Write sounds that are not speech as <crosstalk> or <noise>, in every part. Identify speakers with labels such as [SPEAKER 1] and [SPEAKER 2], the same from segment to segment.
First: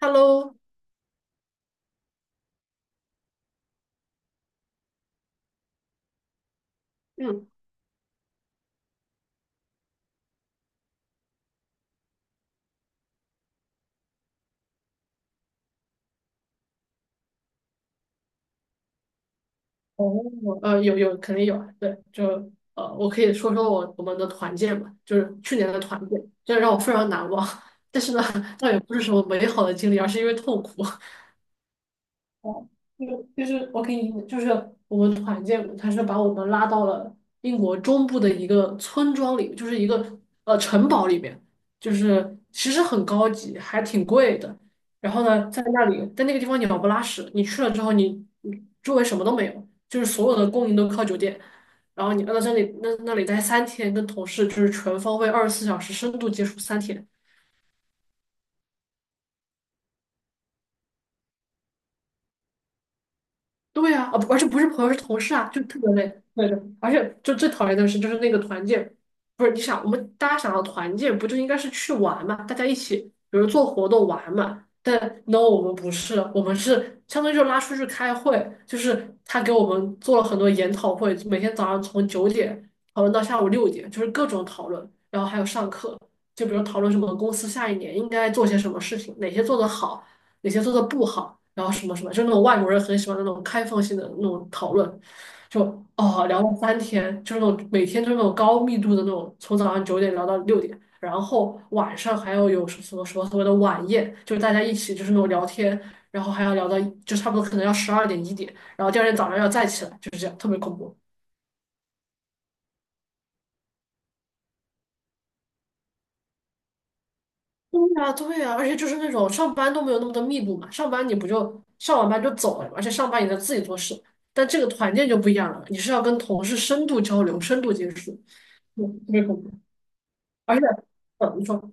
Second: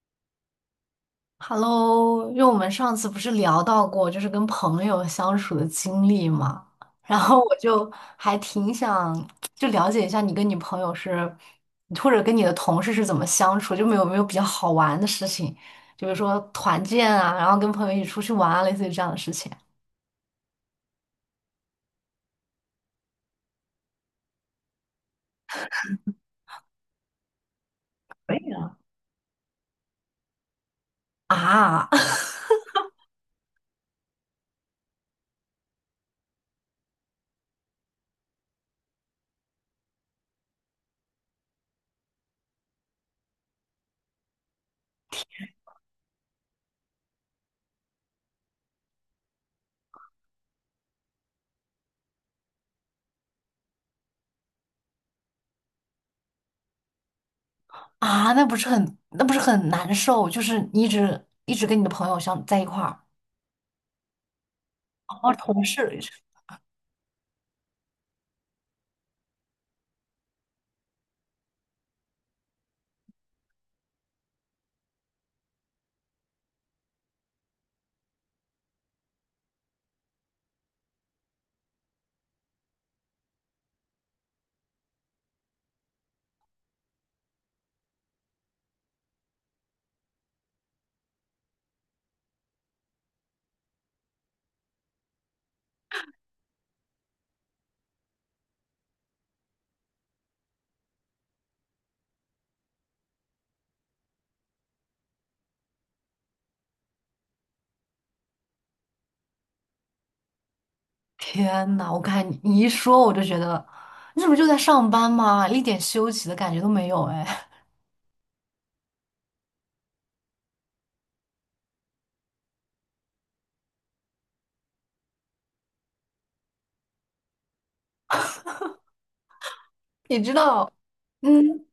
[SPEAKER 1] Hello，
[SPEAKER 2] Hello,因为我们上次不是聊到过，就是跟朋友相处的经历嘛，然后
[SPEAKER 1] 嗯，
[SPEAKER 2] 我就还挺想就了解一下你跟你朋友是，或者跟你的同事是怎么相处，就没有比较好玩的事情，就比如说团建啊，然后跟朋友一起出去玩啊，类似于这样的事情
[SPEAKER 1] 哦，有肯定有啊，对，就我可以说说我们的团建嘛，就是去年的团建，这让我非常难忘，<laughs> 但是呢，
[SPEAKER 2] 可以
[SPEAKER 1] 倒也不是什么美好的经历，而是因为痛苦。<laughs>
[SPEAKER 2] 啊。啊 <laughs>
[SPEAKER 1] 哦，就是我给你，就是我们团建，他是把我们拉到了英国中部的一个村庄里，就是一个城堡里面，就是其实很高级，还挺贵的。然后呢，在那里，在那个地方鸟不拉屎，你去了之后你，你周围什么都没有，就是所有的供应都靠酒店。然后你要在这里那里待三天，跟同事就是全方位24小时深度接触三天。
[SPEAKER 2] 啊，那不是很难受，就是你一直跟你的朋友相在一块儿，
[SPEAKER 1] 对呀，啊，不而且不是朋友，是同事
[SPEAKER 2] 哦，
[SPEAKER 1] 啊，
[SPEAKER 2] 同
[SPEAKER 1] 就特别
[SPEAKER 2] 事。
[SPEAKER 1] 累。对的，而且就最讨厌的是，就是那个团建，不是你想，我们大家想要团建，不就应该是去玩嘛？大家一起，比如做活动玩嘛。但 no，我们不是，我们是相当于就拉出去开会，就是他给我们做了很多研讨会，每天早上从九点讨论到下午六点，就是各种讨论，然后还有上课，就比如讨论什么公司下一年应该做些什么事情，哪些做得好。哪些做的不好，然后什么什么，就那种外国人很喜欢那种开放性的那种讨论，就哦聊了三天，就是那种每天就是那种高密度的那种，从早上九点聊到六点，然后晚上还要有什么什么所谓的晚宴，就是大家一起就是那种聊天，然后还要聊到就差不多可能要12点1点，然后第二天早上要再起来，就是这样，特别恐怖。
[SPEAKER 2] 天呐，我看你一说，我就觉得你怎么就在上班嘛，一点休息的感觉都没有哎。
[SPEAKER 1] 对呀，对呀，而且就是那种上班都没有那么多密度嘛，上班你不就上完班就走了嘛，而且上班你在自己做事，但这个团建就不一样了，你是要跟同事深度交流、深度接触，特别恐怖。
[SPEAKER 2] <laughs> 你知
[SPEAKER 1] 而且，
[SPEAKER 2] 道，
[SPEAKER 1] 你说，
[SPEAKER 2] 嗯，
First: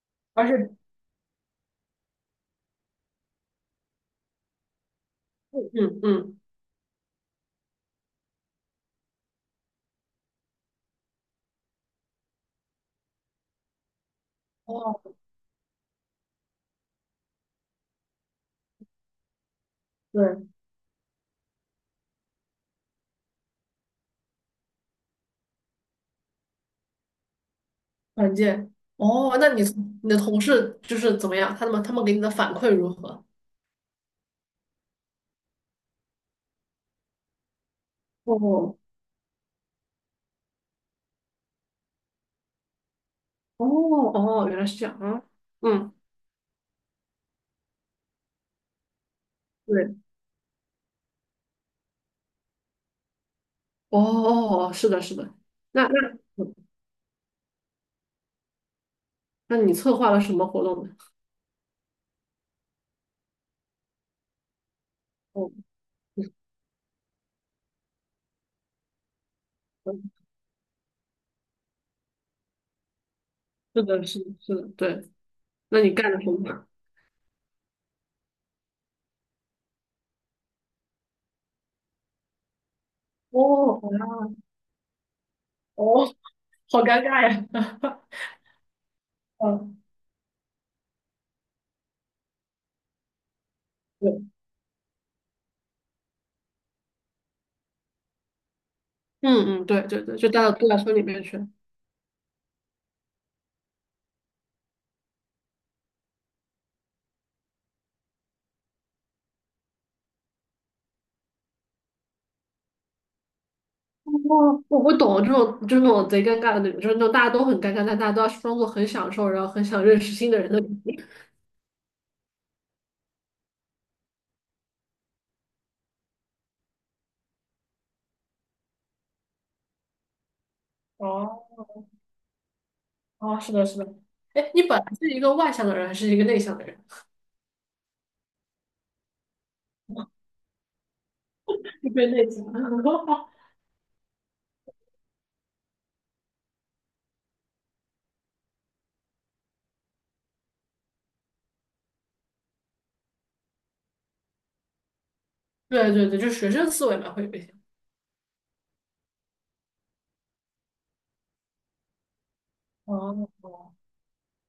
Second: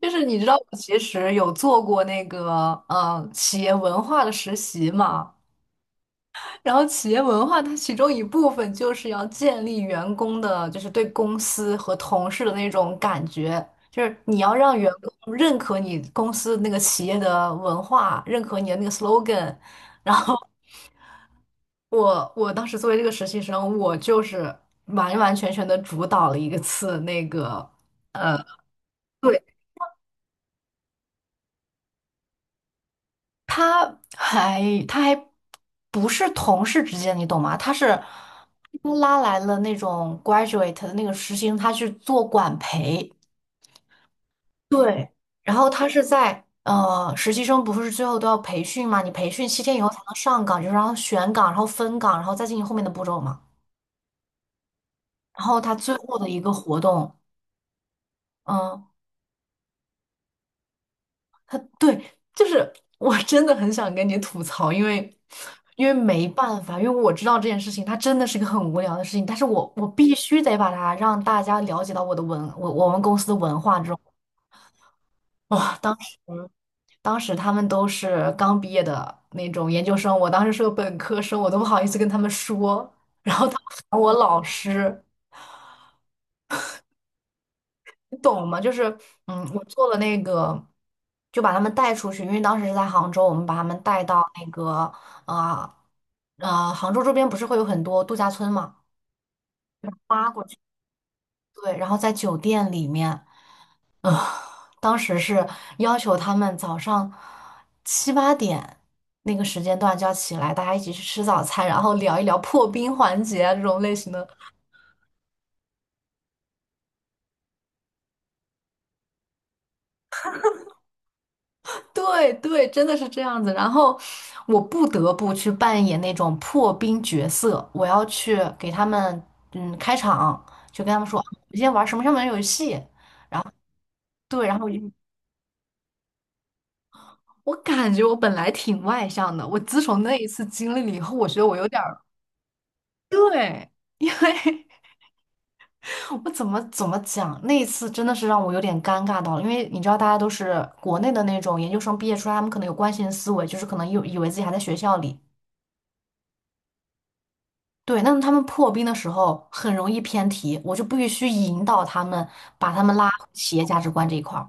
[SPEAKER 2] 就是你知
[SPEAKER 1] 而
[SPEAKER 2] 道，
[SPEAKER 1] 且，
[SPEAKER 2] 我其实有做过那个企业文化的实习嘛。
[SPEAKER 1] 嗯嗯嗯
[SPEAKER 2] 然后企业文化它其中一部分就是要建立员工的，就是对公司和同事的那种感觉，就是你要让员
[SPEAKER 1] 哦，
[SPEAKER 2] 工认可你公司那个企业的文化，认可你的那个 slogan,然后。
[SPEAKER 1] 对，
[SPEAKER 2] 我当时作为这个实习生，我就是完完全全的主导了一个次那个，
[SPEAKER 1] 团
[SPEAKER 2] 呃，
[SPEAKER 1] 建，哦，
[SPEAKER 2] 对，
[SPEAKER 1] 那你你的同事就是怎么样？他们给你的反馈如何？
[SPEAKER 2] 他还他还不是同事之间，你懂吗？他是
[SPEAKER 1] 哦
[SPEAKER 2] 拉来了那种 graduate 的那个实习生，他去做管培，
[SPEAKER 1] 哦哦，原来是这样
[SPEAKER 2] 对，
[SPEAKER 1] 啊。
[SPEAKER 2] 然后他
[SPEAKER 1] 嗯，
[SPEAKER 2] 是在实习生不是最后都要培训嘛？你培训七天以后
[SPEAKER 1] 对，
[SPEAKER 2] 才能上岗，就是然后选岗，然后分岗，然后再进行后面的步骤嘛。
[SPEAKER 1] 哦哦，哦是的，是的，
[SPEAKER 2] 然后他
[SPEAKER 1] 那那
[SPEAKER 2] 最后的一个活动。嗯，
[SPEAKER 1] 那你策划了什么活动呢？
[SPEAKER 2] 对，就是我真的很想跟你吐槽，因为
[SPEAKER 1] 哦。
[SPEAKER 2] 因为没
[SPEAKER 1] <laughs>
[SPEAKER 2] 办法，因为我知道这件事情，它真的是一个很无聊的事情，但是我必须得把它让大家了解到我的文，我们公司的文化
[SPEAKER 1] 是
[SPEAKER 2] 这种。
[SPEAKER 1] 的，是的，是的，对。
[SPEAKER 2] 哇，
[SPEAKER 1] 那你
[SPEAKER 2] 当
[SPEAKER 1] 干
[SPEAKER 2] 时
[SPEAKER 1] 了什么？
[SPEAKER 2] 当时他们都是刚毕业的那种研究生，我当时是个本科生，我都不好意思跟他们说
[SPEAKER 1] <laughs> 哦，好
[SPEAKER 2] 我
[SPEAKER 1] 呀，
[SPEAKER 2] 老师。
[SPEAKER 1] 哦，好尴尬呀。<laughs>
[SPEAKER 2] 你懂吗？就是，嗯，我
[SPEAKER 1] 嗯，
[SPEAKER 2] 做了那个，就把他们带出去，因为当时是在杭州，我们把他们带
[SPEAKER 1] 对。
[SPEAKER 2] 到那个，啊、啊，杭州周边不是会有很多度假村嘛，
[SPEAKER 1] 嗯嗯，对
[SPEAKER 2] 就把
[SPEAKER 1] 对对，
[SPEAKER 2] 他们
[SPEAKER 1] 就
[SPEAKER 2] 拉
[SPEAKER 1] 带
[SPEAKER 2] 过
[SPEAKER 1] 到
[SPEAKER 2] 去，
[SPEAKER 1] 度假村里面去。哦，
[SPEAKER 2] 对，然后在酒店里面，呃，当时是要求他们早上七八点那个时间段就要起来，大家一起去吃早餐，然后聊一聊破冰环节啊这种类型的。
[SPEAKER 1] 我懂了，这种就是那种贼尴尬的那种，就是那种大家都很尴尬，但大家都要装作很享受，然后很想认识新的人的感觉。
[SPEAKER 2] 对对，真的是这样子。然后我不得不去扮演那种破冰角色，我要去给他们嗯开场，就跟他
[SPEAKER 1] <laughs>
[SPEAKER 2] 们说，我
[SPEAKER 1] 哦，
[SPEAKER 2] 今天玩什么什么游戏。
[SPEAKER 1] 哦，是的，是的。
[SPEAKER 2] 对，
[SPEAKER 1] 哎，
[SPEAKER 2] 然
[SPEAKER 1] 你
[SPEAKER 2] 后我就
[SPEAKER 1] 本来是一个外向的人，还是一个内向的人？
[SPEAKER 2] 我感觉我本来挺外向的，我自从那一次经历了以后，我觉得我有点
[SPEAKER 1] <laughs> 特
[SPEAKER 2] 儿
[SPEAKER 1] 别内向。<laughs>
[SPEAKER 2] 对，因为 <laughs> 我怎么讲，那一次真的是让我有点尴尬到了，因为你知道大家都是国内的那种研究生毕业出来，他们可能有惯性思维，就是可能有以为自己还在学校里。
[SPEAKER 1] 对对对，就学生思维嘛，会有一些。
[SPEAKER 2] 对，那他们破冰的时候很容易偏题，我就必须引导他们，把他们拉回
[SPEAKER 1] 哦，
[SPEAKER 2] 企业价值观这一块儿。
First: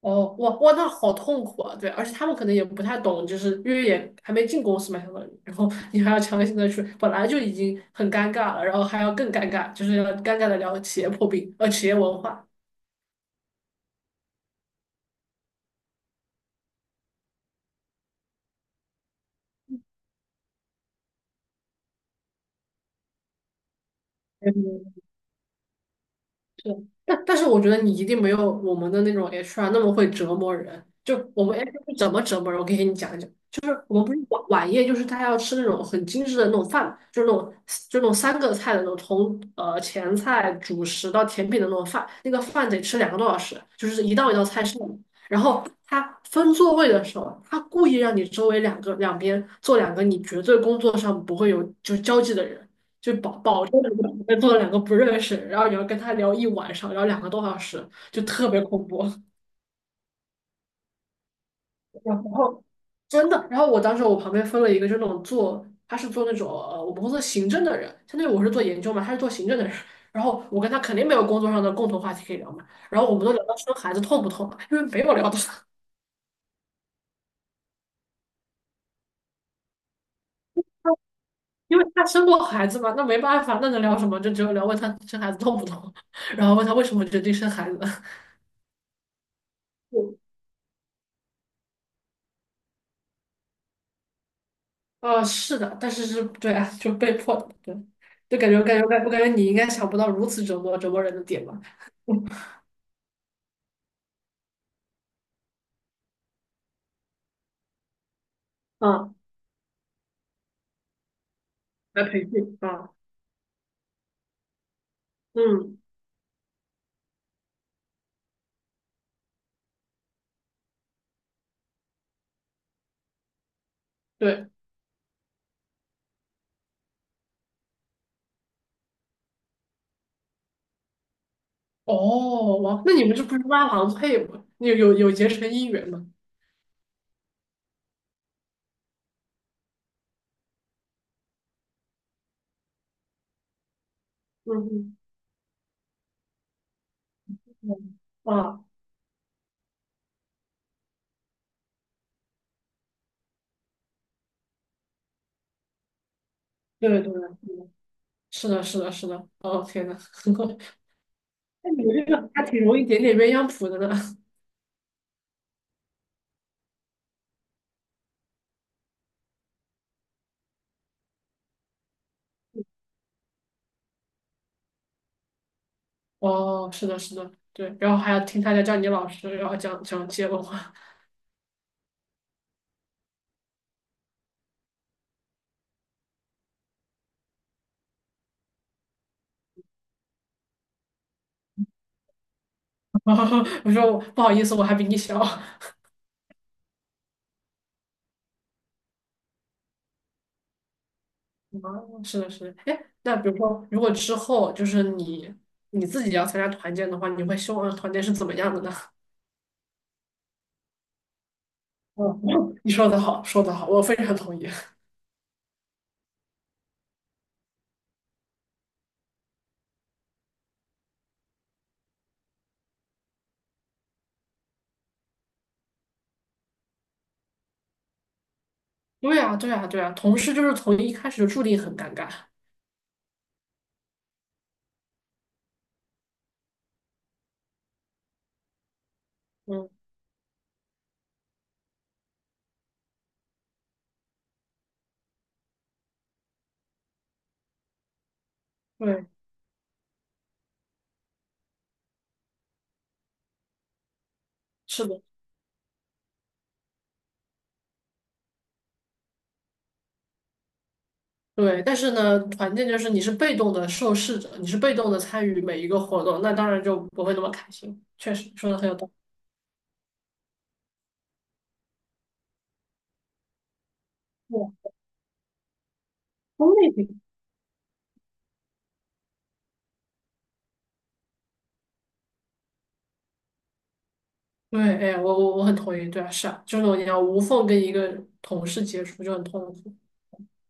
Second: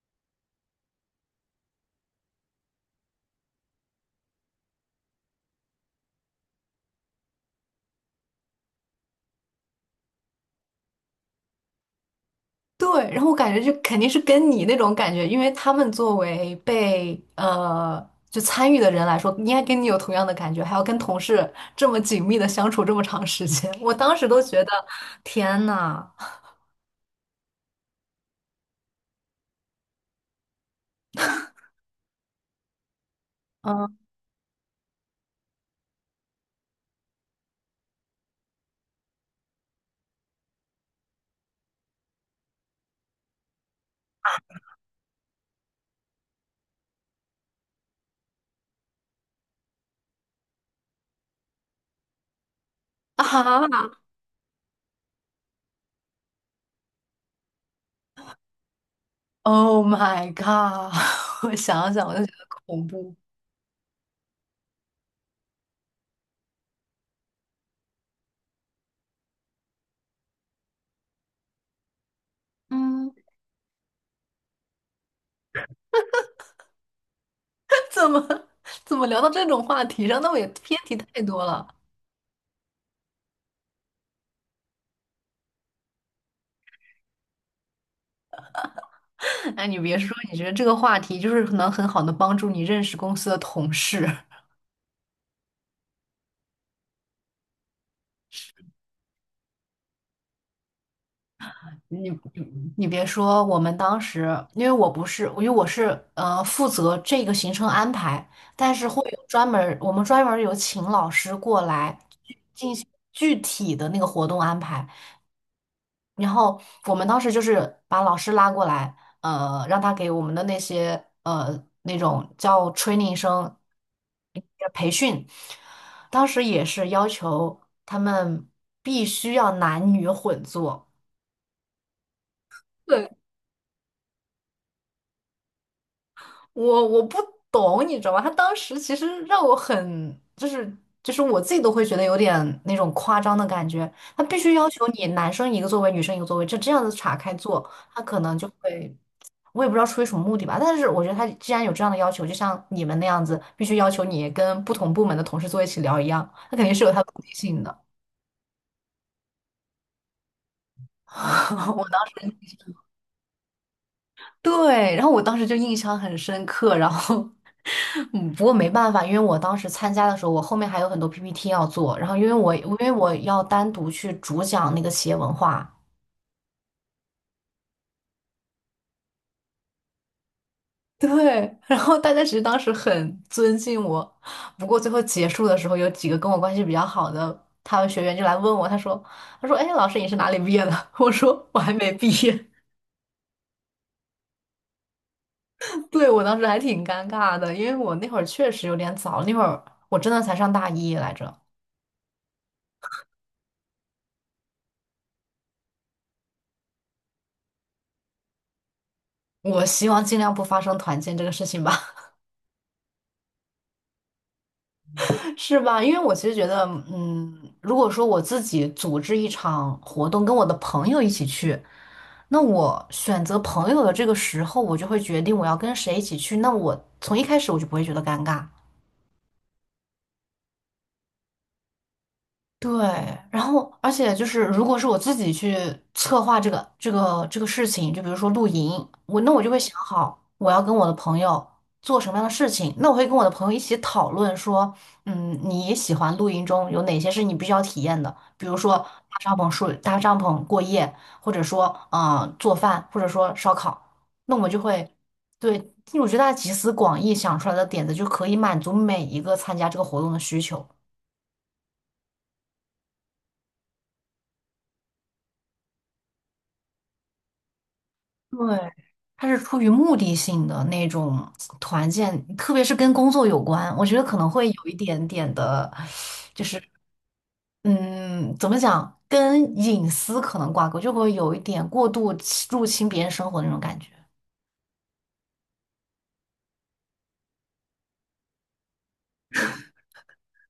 [SPEAKER 1] 哦，哇哇，那好痛苦啊！对，而且他们可能也不太懂，就是因为也还没进公司嘛，相当于，然后你还要强行的去，本来就已经很尴尬了，然后还要更尴尬，就是要尴尬的聊企业破冰，企业文化。
[SPEAKER 2] 对，然后我感觉就肯定是跟你那种感觉，因为他们作为被就参与的人来说，应该跟你有同样的感觉，还要跟同事这么紧密的相处这么长时间，我当时都
[SPEAKER 1] 嗯，
[SPEAKER 2] 觉得天呐，
[SPEAKER 1] 对，但是我觉得你一定没有我们的那种 HR 那么会折磨人。就我们 HR 是怎么折磨人，我可以给你讲一讲。就是
[SPEAKER 2] 嗯
[SPEAKER 1] 我们不是晚宴，就是他要吃那种很精致的那种饭，就是那种3个菜的那种，从前菜、主食到甜品的那种饭，那个饭得吃两个多小时，就是一道一道菜上。然后他分座位的时候，他故意让你周围两边坐两个你绝对工作上不会有就交际的人，就保保
[SPEAKER 2] 啊
[SPEAKER 1] 证你个做了两个不认识，然后你要跟他聊一晚上，聊两个多小时，就特别恐怖。
[SPEAKER 2] ，Oh my God!<laughs> 我想
[SPEAKER 1] <laughs>
[SPEAKER 2] 想我就
[SPEAKER 1] 然
[SPEAKER 2] 觉得
[SPEAKER 1] 后
[SPEAKER 2] 恐怖。
[SPEAKER 1] 真的，然后我当时我旁边分了一个就那种做，他是做那种我们公司行政的人，相当于我是做研究嘛，他是做行政的人。然后我跟他肯定没有工作上的共同话题可以聊嘛，然后
[SPEAKER 2] 嗯。
[SPEAKER 1] 我们都聊到生孩子痛不痛，因为没有聊到。<laughs>
[SPEAKER 2] <laughs> 怎么怎么聊到这种话题上？那我也偏题太多了。
[SPEAKER 1] 因为他生过孩子嘛，那没办法，那能聊什么？就只有聊问他生孩子痛不痛，然后问他为什么决定生孩子。<laughs>
[SPEAKER 2] 哎，你别说，你觉得这个话题就是能很好的帮助你认识公司的同事。
[SPEAKER 1] 哦，是的，但是是，对啊，就被迫的，对，就感觉，感觉，感我感觉你应该想不到如此折磨人的点吧？
[SPEAKER 2] <laughs> 你
[SPEAKER 1] <laughs>
[SPEAKER 2] 你你别说，我们当时因为我不是，因为我是负责这个行程安排，但是会
[SPEAKER 1] 嗯，
[SPEAKER 2] 有专门儿，我们专门儿有请老师过来
[SPEAKER 1] 来培
[SPEAKER 2] 去
[SPEAKER 1] 训
[SPEAKER 2] 进行
[SPEAKER 1] 啊。
[SPEAKER 2] 具体的那个活动安排。
[SPEAKER 1] 嗯，
[SPEAKER 2] 然后我们当时就是把老师拉过来，让他给我们的那些那种叫 training 生
[SPEAKER 1] 对，
[SPEAKER 2] 培训，当时也是要求他们必须要男女混坐。
[SPEAKER 1] 哦，哇，那你们这不是拉郎配吗？你有结成姻缘吗？
[SPEAKER 2] 我不懂，你知道吗？他当时其实让我很，就是就是我自己都会觉得有点那种夸张的感觉。他必须要求
[SPEAKER 1] 嗯
[SPEAKER 2] 你男生一个座位，女生一个座位，就这样子岔开坐，
[SPEAKER 1] 嗯，
[SPEAKER 2] 他可
[SPEAKER 1] 嗯
[SPEAKER 2] 能就
[SPEAKER 1] 啊，
[SPEAKER 2] 会，我也不知道出于什么目的吧。但是我觉得他既然有这样的要求，就像你们那样子，必须要求你跟不同部门的同事坐一起聊一样，他肯定是
[SPEAKER 1] 对
[SPEAKER 2] 有他
[SPEAKER 1] 对
[SPEAKER 2] 的
[SPEAKER 1] 对，
[SPEAKER 2] 目的性
[SPEAKER 1] 嗯，
[SPEAKER 2] 的。
[SPEAKER 1] 是的，是的，是的，哦，天呐。<laughs> 那
[SPEAKER 2] <laughs>
[SPEAKER 1] 你
[SPEAKER 2] 我
[SPEAKER 1] 们这
[SPEAKER 2] 当
[SPEAKER 1] 个
[SPEAKER 2] 时
[SPEAKER 1] 还挺容易点点鸳鸯谱的呢。<laughs>
[SPEAKER 2] 对，然后我当时就印象很深刻，然后 <laughs> 嗯，不过没办法，因为我当时参加的时候，我后面还有很多 PPT 要做，然后因为我要单独去主讲那个企业文化，
[SPEAKER 1] 哦，是的，是的，对，然后还要听他家叫你老师，然后讲讲接龙。
[SPEAKER 2] <laughs> 对，然后大家其实当时很尊敬我，不过最后结束的时候，有几个跟我关系比较好的他们学员就来问我，他说他说哎，老师你是哪里毕业的？<laughs> 我说我还没毕业，
[SPEAKER 1] <laughs> 我说不好意思，我还比你小。
[SPEAKER 2] 对，我当时还挺尴尬的，因为我那会儿确实有点早，那会儿我真的才上大一来着，
[SPEAKER 1] 哦，是的，是的。哎，那比如说，如果之后就是你自己要参加团建的话，你会希望团建是怎么样的呢？
[SPEAKER 2] 我希望尽量不发生团建这个事情吧。
[SPEAKER 1] 嗯，<laughs> 你说的好，说的好，我非常同意。
[SPEAKER 2] 是吧？因为我其实觉得，嗯，如果说我自己组织一场活动，跟我的朋友一起去，那我选择朋友的这个时候，我就会决定我要跟谁一起去。那我从一开始我就不会觉得尴尬。
[SPEAKER 1] <laughs> 对啊，对啊，对啊，同事就是从一开始就注定很尴尬。
[SPEAKER 2] 对，然后而且就是，如果是我自己去策划这个事情，就比如说露营，我那我就会
[SPEAKER 1] 嗯，
[SPEAKER 2] 想好我要跟我的朋友做什么样的事情，那我会跟我的朋友一起讨论说，嗯，你喜欢露营中有哪些是你必须要体验的，比如说
[SPEAKER 1] 对，
[SPEAKER 2] 搭帐篷睡、搭帐篷过夜，或者说嗯、做饭，或者说烧烤，那我们就
[SPEAKER 1] 是
[SPEAKER 2] 会
[SPEAKER 1] 的，
[SPEAKER 2] 对，因为我觉得大家集思广益想出来的点子就可以满足每一个参加这个活动的需求。
[SPEAKER 1] 对。但是呢，团建就是你是被动的受试者，你是被动的参与每一个活动，那当然就不会那么开心。确实，
[SPEAKER 2] 对，
[SPEAKER 1] 说的很有道理。
[SPEAKER 2] 它是出于目的性的那种团建，特别是跟工作有关，我觉得可能会有
[SPEAKER 1] 对，
[SPEAKER 2] 一点点的，就
[SPEAKER 1] 功
[SPEAKER 2] 是
[SPEAKER 1] 利，
[SPEAKER 2] 嗯，怎么讲，跟隐私可能挂钩，就会有一点过度侵入侵别人生活的那种感觉。
[SPEAKER 1] 对，哎，我很同意，对啊，是啊，就这种你要无缝跟一个同事接触就很痛苦。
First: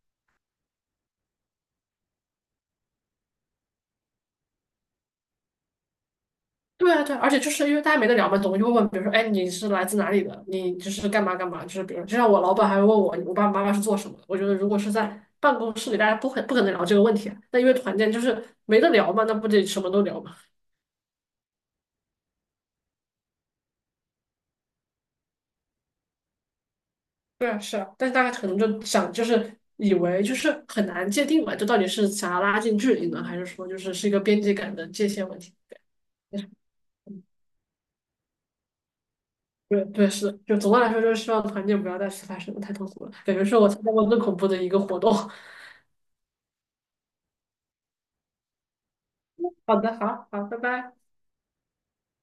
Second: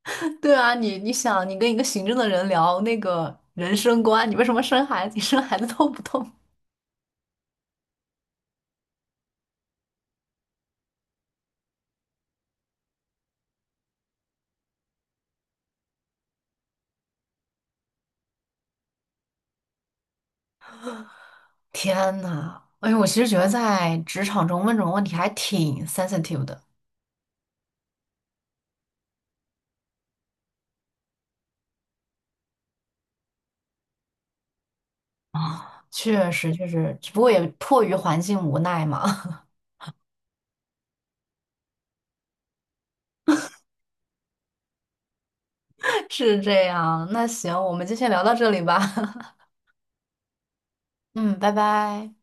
[SPEAKER 2] <laughs> 对啊，你你想，你跟一个行政的人聊那个人生观，你为什么生孩子？你生孩子痛不痛？
[SPEAKER 1] 对啊，对啊，而且就是因为大家没得聊嘛，总会就会问，比如说，哎，你是来自哪里的？你就是干嘛干嘛？就是比如，就像我老板还会问我，我爸爸妈妈是做什么的？我觉得如果是在办公室里，大家不可能聊这个问题啊。那因为团建就是没得聊嘛，那不得什么都聊嘛。
[SPEAKER 2] <laughs> 天呐，哎呦，我其实觉得在职场中问这种问题还挺 sensitive 的，
[SPEAKER 1] 对啊，是啊，但是大家可能就想，就是以为就是很难界定嘛，就到底是想要拉近距离呢，还是说就是一个边界感的界限问题？
[SPEAKER 2] 确实确实，只不过也迫于环境无奈嘛。<laughs>
[SPEAKER 1] 对对是，就总的来说就是希望团建不要再次发生了，太痛苦了，感觉是我参加过最恐怖的一个活动。
[SPEAKER 2] 是这样。那行，我们就先聊到这里吧。<laughs>
[SPEAKER 1] <laughs> 好的，好好，拜拜。
[SPEAKER 2] 嗯，拜拜。